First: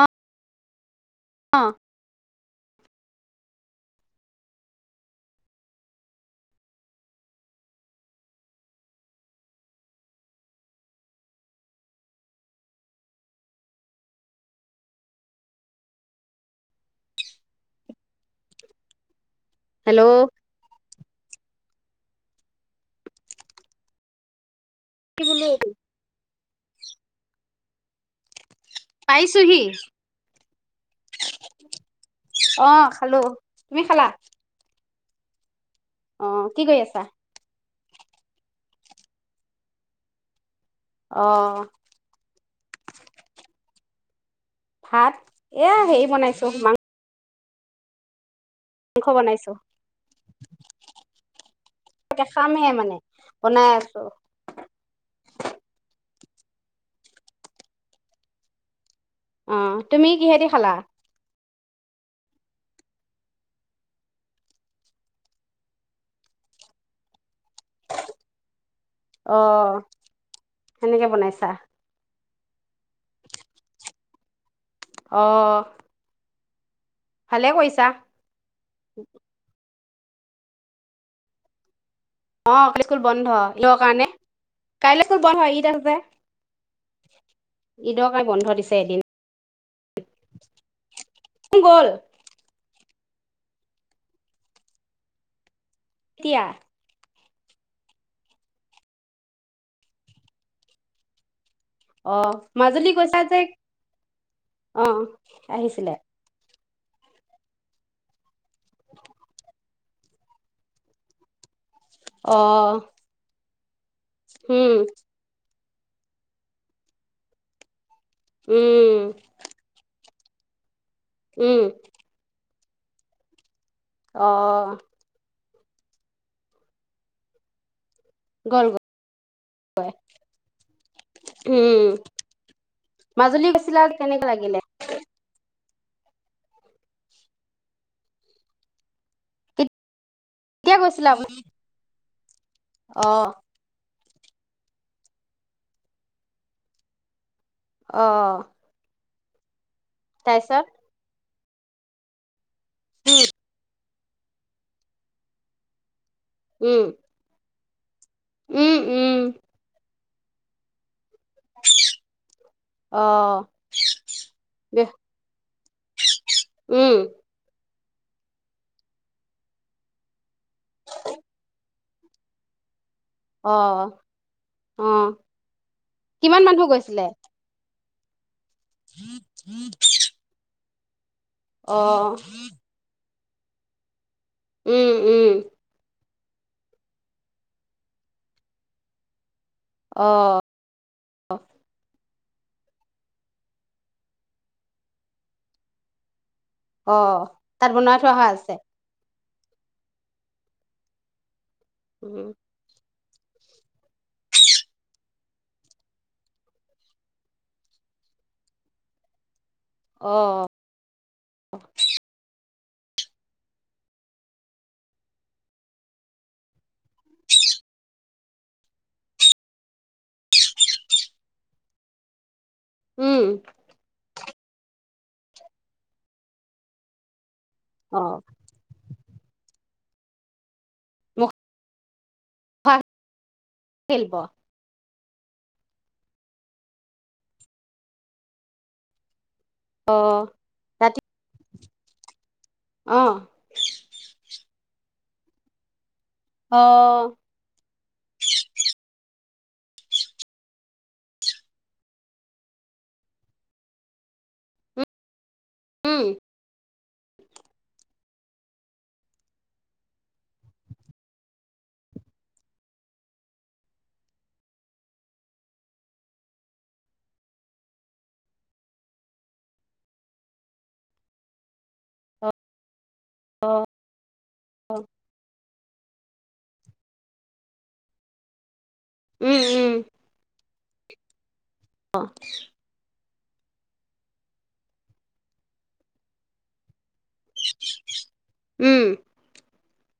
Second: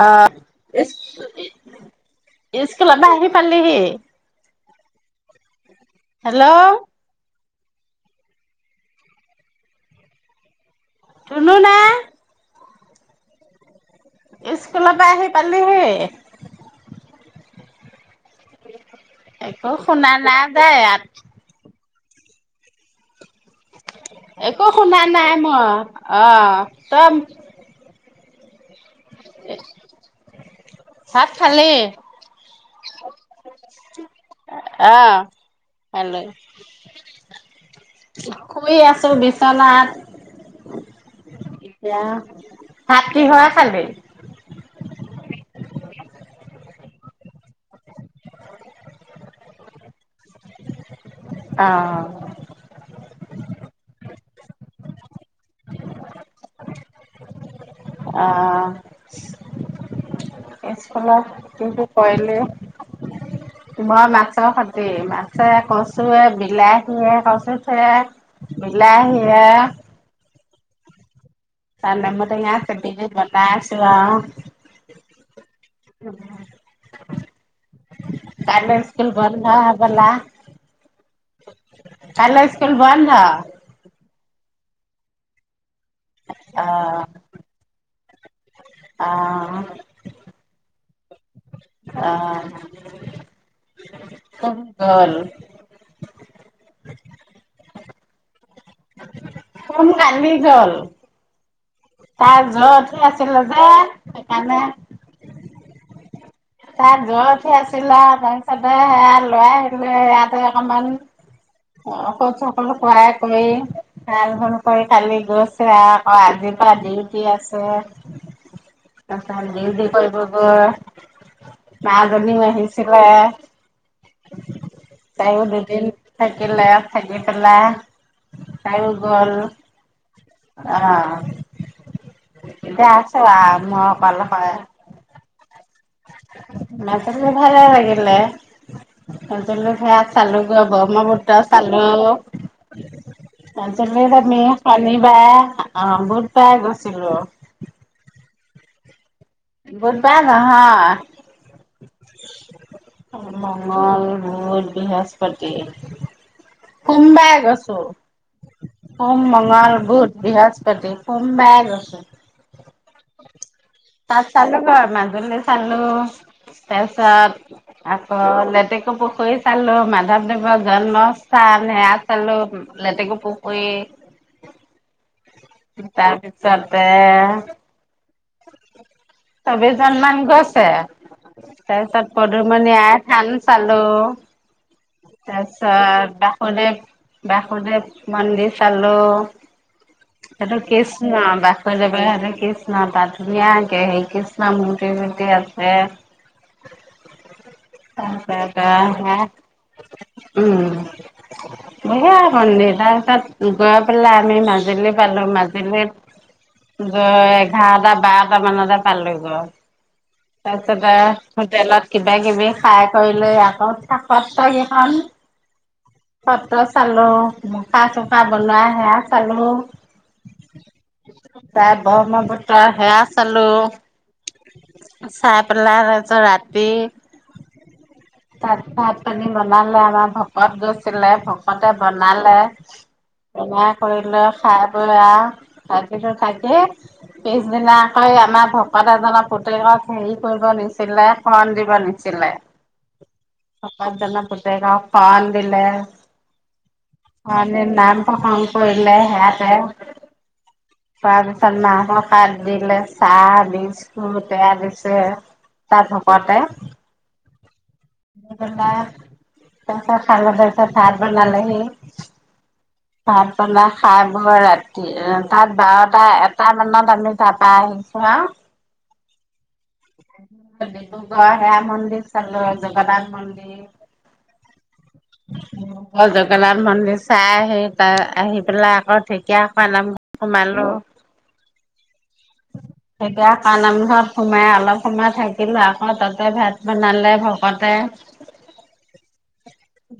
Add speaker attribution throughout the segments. Speaker 1: অ। এ
Speaker 2: অ'।
Speaker 1: স্কুলৰ পা আহি পালিহি? হেল্ল' ধুনু নে? স্কুলৰ পা আহি পালিহি? একো
Speaker 2: হেল্ল'
Speaker 1: শুনা নায় যে ইয়াত। এক একো শুনা
Speaker 2: কি
Speaker 1: নাই
Speaker 2: বোলো
Speaker 1: মই, অ'। তইম
Speaker 2: পাইছোহি,
Speaker 1: ভাত খালি
Speaker 2: অ'। খালোঁ, তুমি খালা?
Speaker 1: অহ।
Speaker 2: অ, কি কৰি আছা?
Speaker 1: শুই আছোঁ বিচনাত।
Speaker 2: অ
Speaker 1: এতিয়া ভাত কিহেৰে খালি।
Speaker 2: ভাত এয়া হেৰি বনাইছো মাংস মাংস বনাইছো,
Speaker 1: অ',
Speaker 2: এতিয়া খামেইহে মানে বনাই আছো।
Speaker 1: অ'।
Speaker 2: অ', তুমি কিহেদি খালা?
Speaker 1: কিটো কৰিলি মই মাছৰ খতি মাছে, কচুৱে, বিলাহীয়ে চে কচুয়ে,
Speaker 2: অ
Speaker 1: বিলাহীয়ে
Speaker 2: সেনেকে বনাইছা।
Speaker 1: নেমু টেঙা চেপি দি বনাইছোঁ আওঁ।
Speaker 2: অ'। ভালে কৰিছা
Speaker 1: কাইলৈ স্কুল বন্ধ। ভলা
Speaker 2: অ', কালি স্কুল বন্ধ কিহৰ কাৰণে কাইলৈ স্কুল বন্ধ হয়, ঈদ আছ
Speaker 1: অ'।
Speaker 2: ঈদৰ কাৰণে বন্ধ দিচ
Speaker 1: অ'।
Speaker 2: গ'ল
Speaker 1: অ'। ক'ত গ'ল?
Speaker 2: তিয়া
Speaker 1: কোন নামি গ'ল?
Speaker 2: অ
Speaker 1: তাৰ জৰ
Speaker 2: মাজুলী
Speaker 1: উঠি
Speaker 2: গৈছা
Speaker 1: আছিলে যে সেইকাৰণে,
Speaker 2: অ আহিছিলে
Speaker 1: তাত জৰ উঠি আছিল আও তাপিছতে সেয়া লৈ আহিলো ইয়াতে অকমান, অ [unintelligible] সয়াই কৰি [unintelligible]
Speaker 2: উম
Speaker 1: কৰি কালি গছ আকৌ আজি পা ডিউটি আছে।
Speaker 2: উম
Speaker 1: তাপিছত ডিউটি কইব ব
Speaker 2: উম
Speaker 1: মাজনীও আহিচ চিলে,
Speaker 2: অ'
Speaker 1: দিন থাকিলে থাকি পেলাই,
Speaker 2: গ'ল
Speaker 1: তায়ো গল
Speaker 2: গ'ল
Speaker 1: অ'
Speaker 2: উম
Speaker 1: এতিয়া আছোঁ
Speaker 2: মাজুলী
Speaker 1: আও ম
Speaker 2: গৈছিলা কেনেকে
Speaker 1: অকলশৰে
Speaker 2: লাগিলে
Speaker 1: মাজুলী ভালে লাগিলে। [unintelligible] চালু গৈ
Speaker 2: কেতিয়া গৈছিলা আপুনি
Speaker 1: বহ্মপুত্ৰ চালো, [unintelligible]
Speaker 2: অ
Speaker 1: [unintelligible] আমি শনিবায়ে অ', বুধবায়ে গৈছিলো।
Speaker 2: অ'।
Speaker 1: বোধবায়ে
Speaker 2: তাৰপিছত
Speaker 1: নহয়। [inaudible] অ' [unintelligible] বুধ, বৃহস্পতি।
Speaker 2: উম
Speaker 1: [unintelligible] এগছ।
Speaker 2: উম
Speaker 1: [unintelligible]
Speaker 2: উম
Speaker 1: সোম, মঙল, বুধ। বিহচপতি সোমবাৰে গৈছে।
Speaker 2: অ
Speaker 1: তাত চালো গৈ, মাজুলী চালো,
Speaker 2: উম
Speaker 1: তাৰপিছত আকৌ লেতেেকু পুখুৰী চালো, মাধৱদেৱৰ জন্মস্থান সেয়া চালো লেটেকু
Speaker 2: অ', অ'।
Speaker 1: তাৰ
Speaker 2: কিমান মানুহ
Speaker 1: পিছতে
Speaker 2: গৈছিলে
Speaker 1: ছব্বিছ জন মান গৈছে।
Speaker 2: অ
Speaker 1: তাৰ পিছত পদুমণি আঠ [unintelligible] ‌ চালো।
Speaker 2: উম উম
Speaker 1: তাৰপিছত বাসুদেৱ-বাসুদেৱ মন্দিৰ চালো।
Speaker 2: অ
Speaker 1: সেইটো কিছন, বাসুদেৱ [unintelligible] কৃষ্ণ তাত ধুনীয়াকে সেই কৃষ্ণ মূৰ্তি চূৰ্তি আছে।
Speaker 2: অ', তাত বনাই থোৱা হৈ আছে?
Speaker 1: উ [unintelligible]
Speaker 2: উম
Speaker 1: তাত গৈ পেলাই আমি মাজুলী পালো, মাজুলীত গৈ এঘাৰটা বাৰটা মানতে পালো গৈ।
Speaker 2: অ
Speaker 1: তাৰপিছত আও, হোটেলত কিবা কিবি খাই কৰি লৈ আকৌ [unintelligible] কেইখন, সত্ৰ চালো, মুখা চুখা বনোৱা সেৱা চালো, তাৰ ব্ৰহ্মপু আওঁ হেয়া
Speaker 2: উম
Speaker 1: চালো। চাই পেলাই তাৰছত ৰাতি
Speaker 2: অ
Speaker 1: তাত তাত [unintelligible] বনালে, আমাৰ ভকত গৈছি [unintelligible] ভকতে বনালে,
Speaker 2: মুখা
Speaker 1: বনাই কৰি
Speaker 2: শিল্প
Speaker 1: লৈ খায় [unintelligible] ৰাতিটো থাকি, পিছদিনা আক' আমাৰ ভকত এজনৰ
Speaker 2: অ ৰাতি
Speaker 1: [unintelligible] [unintelligible] শৰন দিব নিছিলে।
Speaker 2: অ'
Speaker 1: [unintelligible] পুতেকক শৰণ দিলে। অ' এনে নাম প্ৰসঙ্গ কৰিলেে হেয়া [unintelligible] তাৰপিছত মাহৰ পাত দিলে, চাহ-বিস্কুট এয়া দিছে। তাৰ
Speaker 2: উম
Speaker 1: ভকতে [unintelligible] তাপিছত খাই পেলাই তাপিছত ভাত বনালেহি। ভাত বনাই খাই-বৈ ৰাতি তাত বাৰটা-এটা মানত আমি তাৰপা আহিছো আৰু ডিব্ৰুগড় সেয়া মন্দিৰ চালো। জগন্নাথ মন্দিৰ জগন্নাথ মন্দিৰ চাই আহি তাত আহি পেলাই আ অ
Speaker 2: উম
Speaker 1: ঢেঁকীয়াখোৱা নাম [inaudible] সোমাল কৌ
Speaker 2: অ'
Speaker 1: [unintelligible] নামঘৰত সোমাই অলপ সময় থাকিলো, আকৌ তাতে ভাত বনালে ভকতে
Speaker 2: উম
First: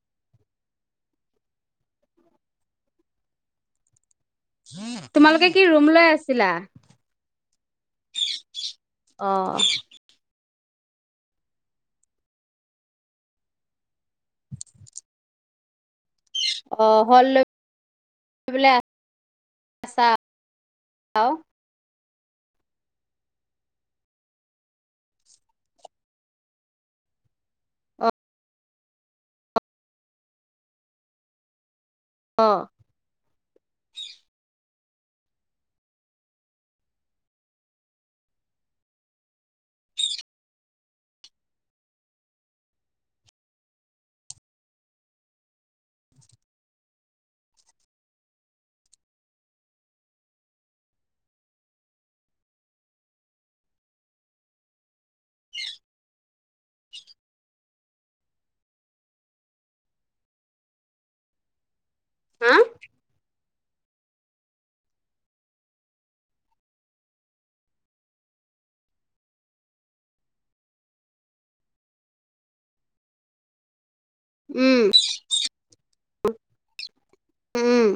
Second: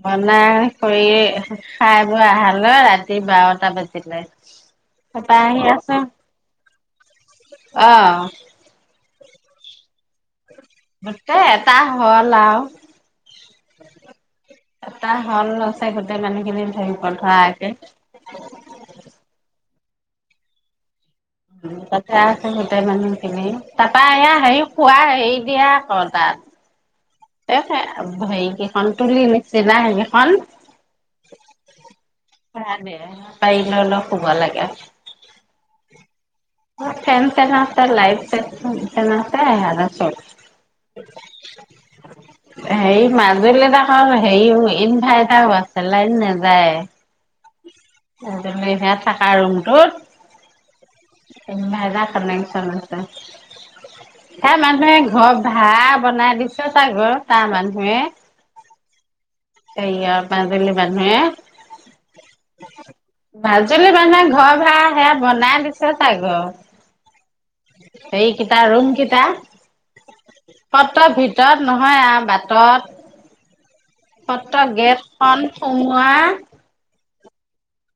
Speaker 1: বনাই কৰি খাই বৈ আহালৈ ৰাতি বাৰটা বাজিলে। তাৰপা
Speaker 2: তোমালোকে
Speaker 1: আহি
Speaker 2: কি ৰুম
Speaker 1: আছো
Speaker 2: লৈ আছিলা?
Speaker 1: অ'
Speaker 2: অ'
Speaker 1: গোটেই এটা হল আও, এটা হল আছে গো
Speaker 2: অ', হল লৈ
Speaker 1: [unintelligible]
Speaker 2: পেলাই আছা [inaudible] আও
Speaker 1: তাতে আছে গোটেই মানুহখিনি, তাপা এয়া হেয়ী খোৱা হেৰি দিয়া আকৌ তাত এ
Speaker 2: অ',
Speaker 1: হে-হেইকেইখন, তুলি নিচিনা সেইকেইখন ভাৰাত দিয়ে। পাৰি লৈ লৈ শুব লাগে। ফেন চেন আছে, লাইট চাইট [unintelligible] হেৰি মাজুলীত আক' হেৰি ইনভাৰ্টাৰও আছে লাইন নাযায়েই, [unintelligible] হেয়া থাকা ৰুমটোত। ইনভাৰ্টাৰ কানেকচন আছে, সেয়া মানুহে ঘৰ ভাৰা বনাই দিছে তাৰ ঘৰ তাৰ মানুহে সেইয়া মাজুলী মানুয়ে
Speaker 2: হম?
Speaker 1: মাজুলী মানুহে ঘৰ ভাড়া সেয়া বনাই দিছে চাগৈ, হেৰিকিটা ৰুম কিটা। সত্ৰ ভিতৰত নহয় আও বাটত। সত্ৰ
Speaker 2: উম,
Speaker 1: গেট খন সোমোৱা
Speaker 2: উম।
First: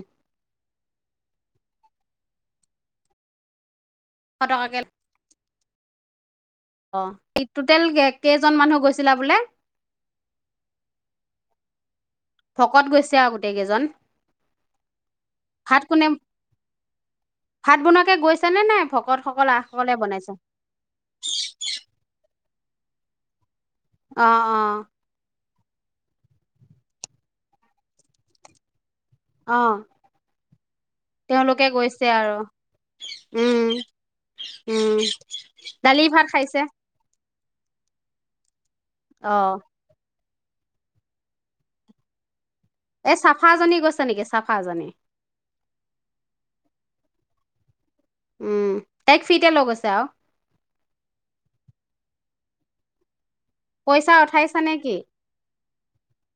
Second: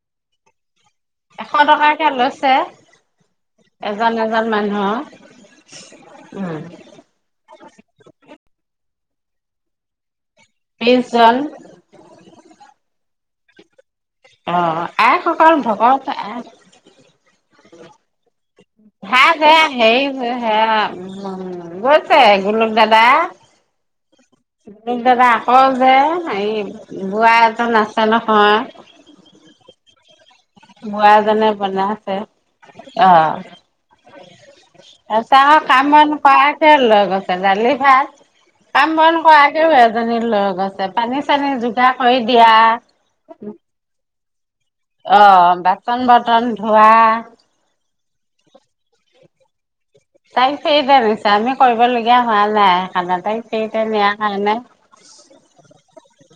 Speaker 1: এশ টকাকে লৈছে এজন এজন
Speaker 2: এশ টকাকে
Speaker 1: মানুহৰ উম
Speaker 2: অ' টোটেল কে-কেইজন মানুহ গৈছিলা বোলে?
Speaker 1: বিছজন।
Speaker 2: ভকত গৈছে আও গোটেই কেইজন।
Speaker 1: অ', আ আহসকল
Speaker 2: ভাত কোনে
Speaker 1: ভগ [unintelligible] আহ।
Speaker 2: ভাত বনোৱাকে গৈছ
Speaker 1: [unintelligible] বেয়া [unintelligible] গৈছে। [unintelligible] দাদা
Speaker 2: অ', অ',
Speaker 1: কওঁ যে হেৰি, বুৰা এজন আছে নহয়।
Speaker 2: অ'।
Speaker 1: বুৰা জনে
Speaker 2: তেওঁলোকে
Speaker 1: বনাই
Speaker 2: গৈছে
Speaker 1: আছে
Speaker 2: আৰু।
Speaker 1: অ',
Speaker 2: উম, উম।
Speaker 1: চাৰা
Speaker 2: দালি
Speaker 1: কাম-বন
Speaker 2: ভাত খাইছে?
Speaker 1: কৰাকে লৈ গৈছে দালি ভাত কাম বন
Speaker 2: অ',
Speaker 1: কৰাকেও এজনি পানী চানী যোগাৰ কৰি দিয়া।
Speaker 2: এ চাফাজনী গৈছে নেকি? চাফাজনী?
Speaker 1: অ', বা চন বৰ্তন ধোৱা।
Speaker 2: উম, তাইক ফ্ৰি তে লৈ গৈছে আউ।
Speaker 1: তাই কেইবাৰ হৈছে আমি কৰিবলগীয়া হোৱা নাই সেইকাণে তাইক সেইতা নিয়া
Speaker 2: পইচা
Speaker 1: হয়
Speaker 2: উঠাইছা নে কি?
Speaker 1: নাই,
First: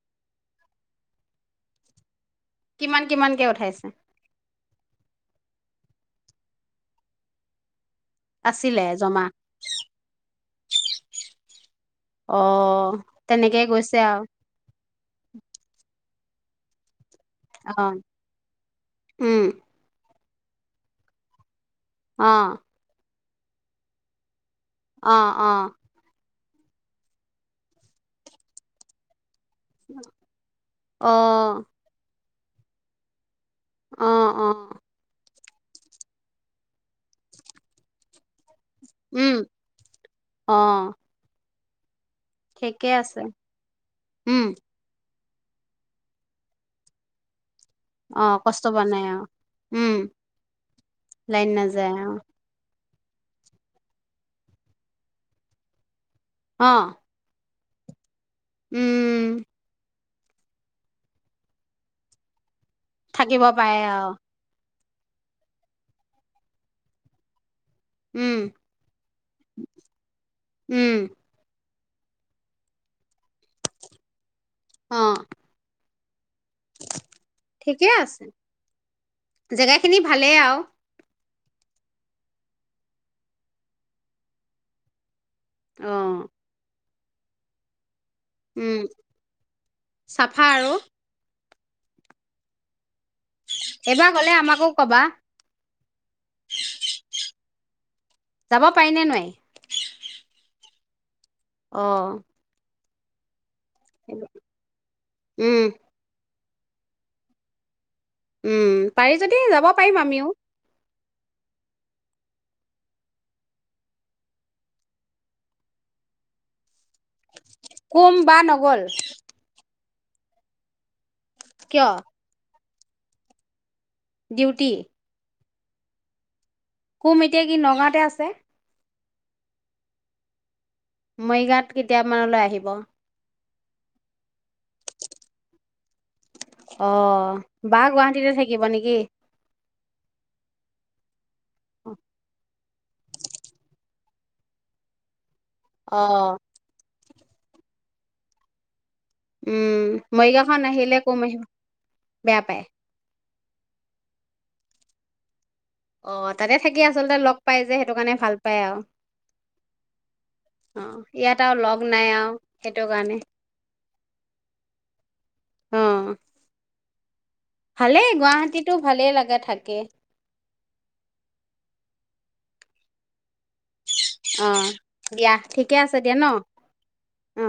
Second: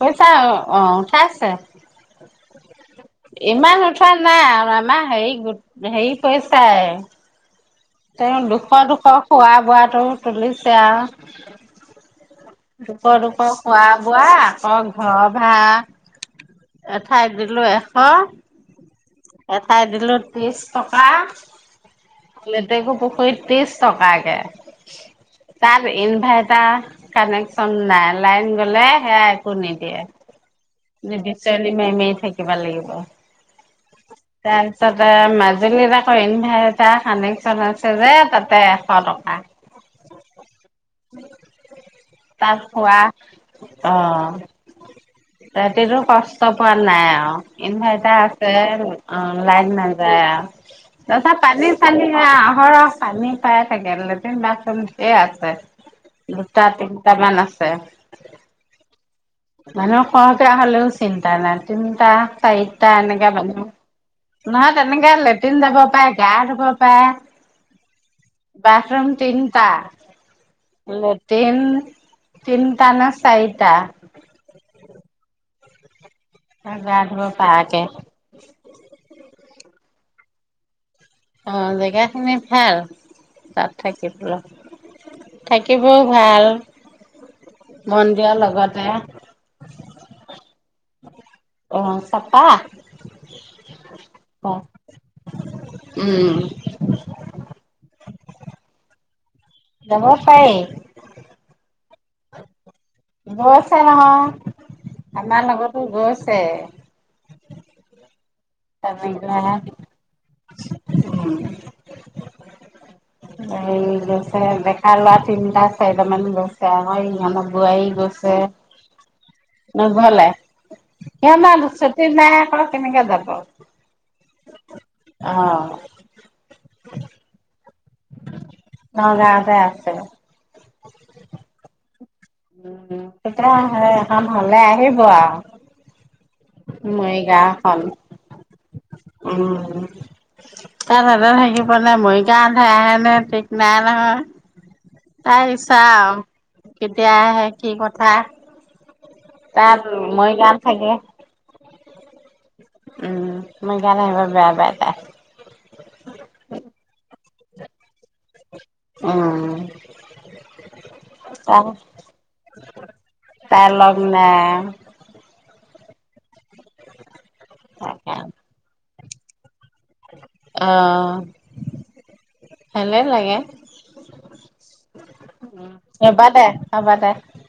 Speaker 1: কৈছা অ'। অ', পাইছে।
Speaker 2: কিমান কিমানকে
Speaker 1: ইমান
Speaker 2: উঠাইছে?
Speaker 1: উঠোৱা নাই মানে হেৰি গোট হেৰি পেইছাই তেওঁ দুশ,
Speaker 2: আছিলে
Speaker 1: দুশ
Speaker 2: জমা?
Speaker 1: খোৱা বোৱাটো তুলি কিয়া
Speaker 2: অ',
Speaker 1: দুশ, দুশ
Speaker 2: তেনেকে গৈছে আৰু
Speaker 1: খোৱা-বোৱা আকৌ ঘৰ ভাৰা এত [unintelligible] দিলো এশ
Speaker 2: অ', উম,
Speaker 1: এঠাইত দিলো ত্ৰিছ টকা
Speaker 2: অ',
Speaker 1: লেতেকু পুখুৰীত ত্ৰিছ টকা একে
Speaker 2: অ', অ',
Speaker 1: তাত ইনভাইট তাৰ কানেকচন নাই লাইন গ'লে হেয়াই কো নিদিয়ে
Speaker 2: অ',
Speaker 1: বিচনী মায়ি, মায়ি থাকিব লাগিব
Speaker 2: অ',
Speaker 1: তাৰ
Speaker 2: অ',
Speaker 1: পিছত আৰু মা [unintelligible] ইনভাৰ এটা কানেক্টচণ আছে যে, তাত তেৰশ
Speaker 2: উম,
Speaker 1: টকা।
Speaker 2: অ',
Speaker 1: তাৰ
Speaker 2: ঠিকে
Speaker 1: খোৱা
Speaker 2: আছে,
Speaker 1: অ'।
Speaker 2: উম,
Speaker 1: ৰাতিটো কষ্ট পোৱা নাই আৰু। ইনভাৰ্টাৰ
Speaker 2: অ',
Speaker 1: আছে
Speaker 2: কষ্ট পোৱা নাই আৰু
Speaker 1: অ', লাইট
Speaker 2: উম,
Speaker 1: নাযায় তাৰ পিছত
Speaker 2: লাইন
Speaker 1: পানী
Speaker 2: নাযায়
Speaker 1: ছানি
Speaker 2: অ',
Speaker 1: এইয়া অহৰহ পানী পাই থাকে লেটিন বাথৰুম ধেৰ আছে। দুটা তিন।
Speaker 2: অ',
Speaker 1: আছে।
Speaker 2: উম।
Speaker 1: সৰহ কে হ'লেও চিন্তা নাই তিনিটা চাৰি। এনেকে।
Speaker 2: থাকিব পাৰে আৰু
Speaker 1: [unintelligible] তেনেকে লেট্ৰিন যাব পায় গা ধুব পায়।
Speaker 2: উম,
Speaker 1: বাথৰুম তিনিটা
Speaker 2: উম,
Speaker 1: লেটিন। তিনিটা ন চাৰিটা।
Speaker 2: অ'।
Speaker 1: গা ধুব পাৰাকে।
Speaker 2: জেগা খিনি ভালেই আৰু।
Speaker 1: অ জেগাখিনি ভাল, তাত থাকিবলৈ। থাকিবও
Speaker 2: অ',
Speaker 1: ভাল। মন্দিৰৰ
Speaker 2: উম,
Speaker 1: লগতে।
Speaker 2: চাফা আৰু
Speaker 1: [unintelligible] অ', চাফা
Speaker 2: এইবাৰ গ'লে, আমাকো ক'বা
Speaker 1: উম
Speaker 2: যাব পাৰি নে নোৱাৰি?
Speaker 1: যাব পাৰি
Speaker 2: অ'।
Speaker 1: [inaudible] [unintelligible] আমাৰ
Speaker 2: উম,
Speaker 1: লগতো গৈছ তে
Speaker 2: উম, পাৰি যদি যাব পাৰিম, আমিও
Speaker 1: উম, এই গৈছে। ডেকা ল'ৰা তিনিটা-চাৰিটামান গৈছে আৰু হয়,
Speaker 2: কুম বা
Speaker 1: ইহঁতৰ
Speaker 2: নগ'ল
Speaker 1: বোৱাৰী গৈছে। নগ'লে
Speaker 2: কিয়
Speaker 1: [inaudible] কেনেকে যাব?
Speaker 2: ডিউটি
Speaker 1: অ'।
Speaker 2: কুম, এতিয়া কি নগাঁৱতে আছে?
Speaker 1: নগাঁৱতে আছে।
Speaker 2: মৰিগাঁৱত কি কেতিয়ামানলৈ আহিব?
Speaker 1: [unintelligible] ভাল হ'লে, আহিব আও।
Speaker 2: অ', বা গুৱাহাটীতে থাকিব নে কি?
Speaker 1: তা ভাবা ভাই। [unintelligible] মৰিগাওঁ। তাই আহে নে নাহে ঠিক নাই নহয়। তাইৰ
Speaker 2: অ
Speaker 1: ইচ্ছাও। তেতিয়াহে কি কথা তাত
Speaker 2: উম
Speaker 1: মৰিগাঁৱত
Speaker 2: মৰিগাওঁখনত
Speaker 1: থাকে
Speaker 2: আহিলে। [unintelligible] বেয়া পায়।
Speaker 1: মৰিগাঁওলৈ আহিব বেয়া পাই তাই।
Speaker 2: অ, তাতে থাকি আচলতে লগ পাই যে সেইটো কাৰণে ভাল পায় আৰু
Speaker 1: উম,
Speaker 2: অ ইয়াত আৰু লগ নাই আৰু সেইটো কাৰণে
Speaker 1: তাই-তাই লগ নাই।
Speaker 2: উম। ভালেই গুৱাহাটীতো ভালেই লাগে থাক
Speaker 1: অ'। ভালেই লাগে।
Speaker 2: অ দিয়া
Speaker 1: উম
Speaker 2: ঠিকে আছে দিয়া
Speaker 1: হ'ব
Speaker 2: ন,
Speaker 1: দে হ'ব দে।
Speaker 2: অ।